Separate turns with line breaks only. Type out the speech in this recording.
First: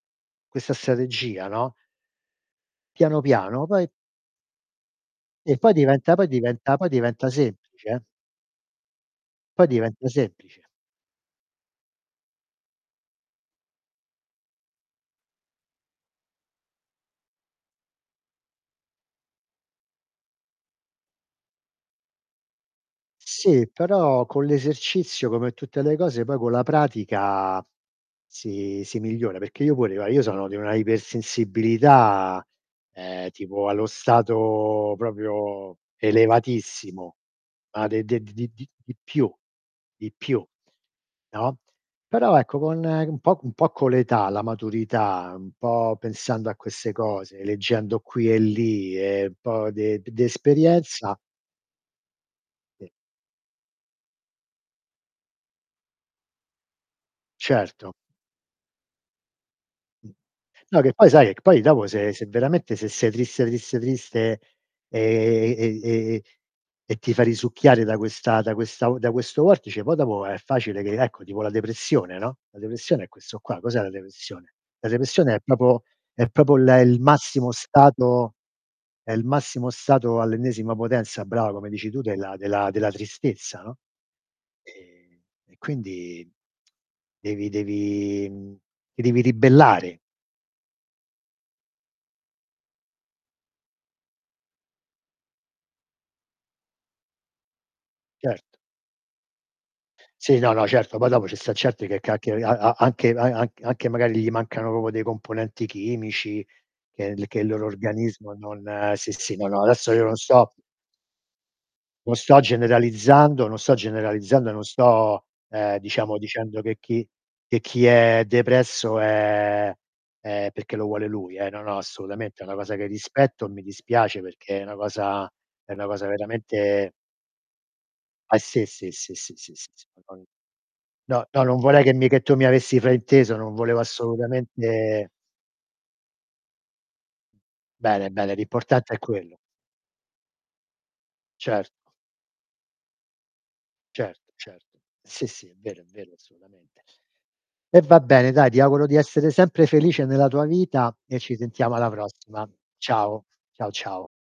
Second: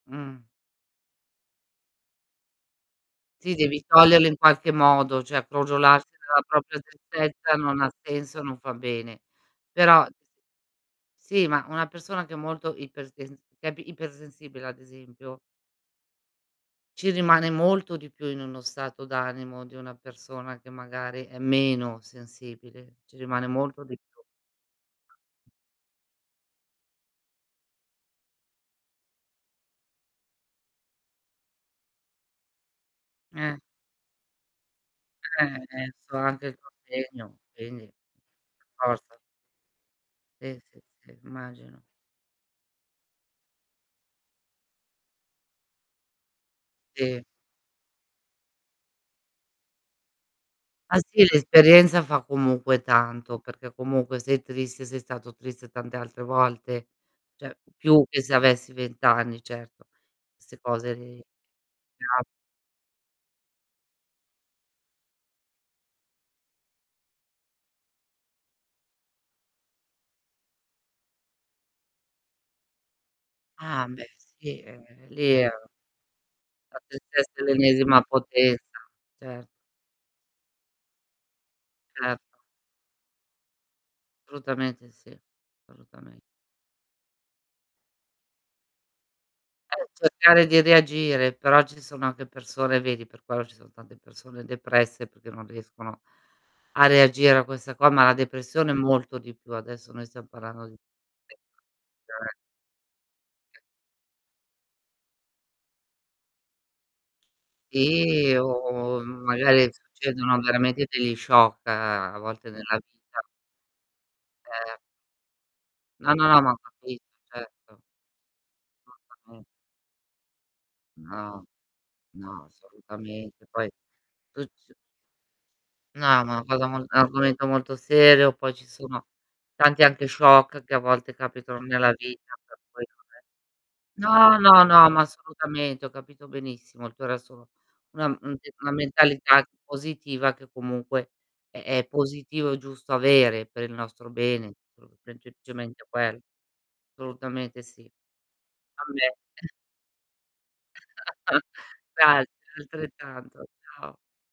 Mh.
Questa strategia, no? Piano
Sì
piano,
devi
poi
toglierlo in qualche modo, cioè
E poi
crogiolarsi
diventa poi
nella
diventa
propria
poi diventa
tristezza non
semplice
ha
eh?
senso, non fa bene.
Poi
Però
diventa semplice.
Sì, ma una persona che è molto ipersen che è ipersensibile ad esempio ci rimane molto di più in uno stato d'animo di una persona che magari è meno sensibile, ci rimane
Sì,
molto di più.
però con l'esercizio come tutte le cose poi con la pratica, si si migliora, perché io pure, no, io sono di una ipersensibilità, ehm,
Eh.
tipo allo stato
Eh,
proprio
e infatti è il
elevatissimo.
[unintelligible]
Ma
quindi
de de di di
per
di di
forza
più di più,
Sì, sì, sì,
no,
immagino.
però ecco con, ehm, un po' un po' con l'età, la maturità, un po' pensando a queste
Sì.
cose, leggendo qui e lì e un po' de d di
Ah,
esperienza
sì l'esperienza fa comunque
Sì.
tanto, perché comunque sei triste, sei stato triste tante altre volte. Cioè
Certo.
più che se avessi 20 anni certo. 'Ste
No che
cose
poi
lì
sai, ehm, che poi dopo se se
[unintelligible]
veramente se sei triste, triste, triste, ehm, e e ehm, e ti fa risucchiare da questa da questa u da questo vortice poi dopo è facile che ecco tipo la depressione, no, la depressione è questo qua. Cos'è
Ah,
la
mhmm, beh
depressione?
sì, ehm,
La depressione è
lì ehm
proprio è proprio il e
Fatto
il
il test
massimo
l'ennesima
stato
potenza.
è il
Certo.
massimo stato all'ennesima potenza brava come dici tu della
Certo.
della della tristezza, no,
Assolutamente sì,
ehm, e
solutamen
quindi devi devi mhmm, ti devi
Eh
ribellare.
cercare di reagire però ci sono anche persone vedi per quello ci sono tante persone depresse perché non riescono a reagire a questa qua, ma la
Certo.
depressione è molto di più adesso noi stiam
Sì, no,
parlando
no,
di
certo, poi dopo ci sta certi che ca che
[unintelligible]
a a anche a anch
[unintelligible]
anche magari gli mancano proprio dei componenti chimici che il che il loro organismo
Sì
non
o,
sì,
m
sì, no, no
magari
adesso io non
succedono
sto
veramente degli shock
non
a
sto
volte nella vita.
generalizzando, non sto generalizzando e non
Ehm
sto, ehm,
No,
diciamo
no, ma ho
dicendo che
capito
chi che
certo.
chi è
Ho
depresso
ca mh.
è è perché lo vuole lui
No,
eh, no, no assolutamente, è
no
una cosa che rispetto
assolutamente
e mi
poi,
dispiace
tu
perché è
c
una cosa è una
No,
cosa
ma una cosa mol un
veramente
argomento molto serio,
Ah
poi
sì,
ci
sì,
sono
sì, sì, sì, sì.
tanti anche
Non
shock che a volte
no, no non
capitano
vorrei
nella
che mi che
vita
tu mi
per
avessi
cui
frainteso, non volevo
no è no, no, no ma
assolutamente
assolutamente ho capito benissimo il tuo resto una
Bene, bene,
mhmm, d una
l'importante è quello.
mentalità positiva che comunque è è
Certo.
positivo e giusto avere per il nostro
Certo,
bene,
certo. Sì,
[unintelligible]
sì è vero, è vero
quello.
assolutamente.
Assolutamente
E
sì.
va bene dai ti
Va
auguro di
bene.
essere sempre felice nella tua vita e ci sentiamo alla
Grazie
prossima. Ciao,
altrettanto.
ciao,
Ciao.
ciao.